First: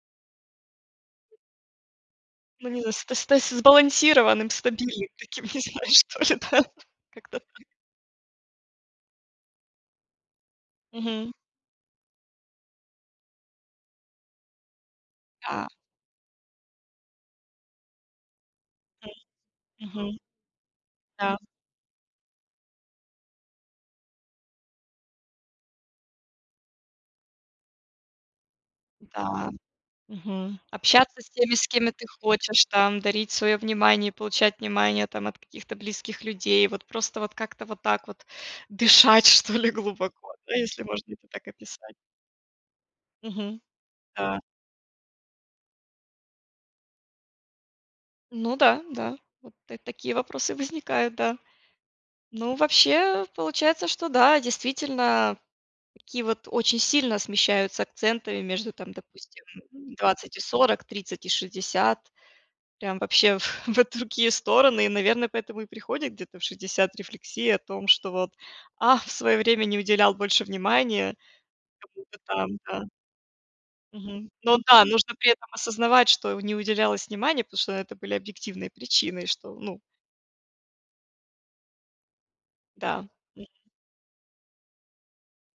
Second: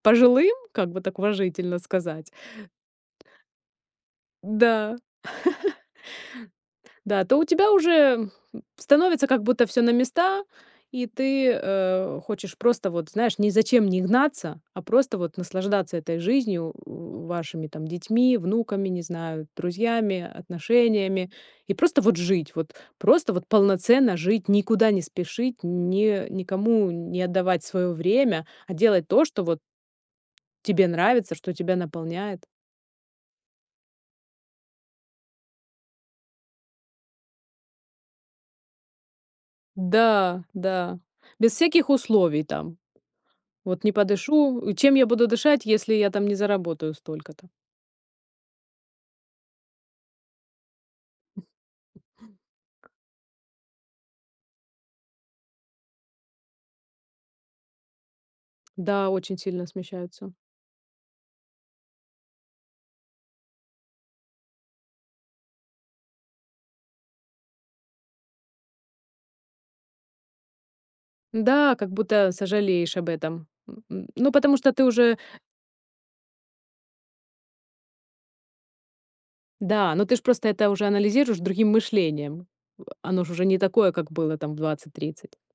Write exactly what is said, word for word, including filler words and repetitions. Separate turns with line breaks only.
Пожилым, как бы так уважительно сказать.
Ну не знаю ст ст сбалансированным,
Да.
стабильным таким, не знаю, что ли да?
Да, а то
Как-то
у
так.
тебя уже, м, становится как будто всё на места, и
Мгм.
ты, э, хочешь просто вот, знаешь, ни зачем не гнаться, а просто вот
А.
наслаждаться этой жизнью, в вашими там детьми, внуками, не знаю,
Мгм. Мгм.
друзьями, отношениями,
Да.
и просто вот жить, вот просто вот полноценно жить, никуда не спешить, не никому не отдавать своё время, а делать то, что
М-да.
вот
Мгм.
тебе
Общаться с
нравится, что
теми, с
тебя
кеми ты
наполняет.
хочешь там, дарить свое внимание, получать внимание там от каких-то близких людей, вот просто вот как-то вот так вот дышать что ли глубоко,
Да,
да, если
да.
можно это так
Без всяких
описать.
условий там.
Мгм.
Вот не
Да.
подышу Чем я буду дышать, если я там не заработаю столько-то?
Ну да, да, вот та такие вопросы возникают, да. Ну, вообще, получается, что да, действительно, такие вот очень сильно смещаются акценты между там,
Да, очень
допустим,
сильно
ну
смещаются.
двадцать и сорок, тридцать и шестьдесят, прям, вообще, в в другие стороны и наверное, поэтому и приходит где-то в шестьдесят рефлексия о том, что вот: "Ах, в свое время не уделял больше внимания
Да, как
кому-то
будто
там", да.
сожалеешь об этом. Н н
Мгм.
ну, потому
Но
что ты
да, нужно
уже
при этом осознавать, что не уделялось внимания, потому что это были объективные причины. Что ну
Да, но ты ж просто это уже анализируешь другим мышлением.
Да.
Оно ж уже
Мгм.
не такое, как было там в двадцать тридцать.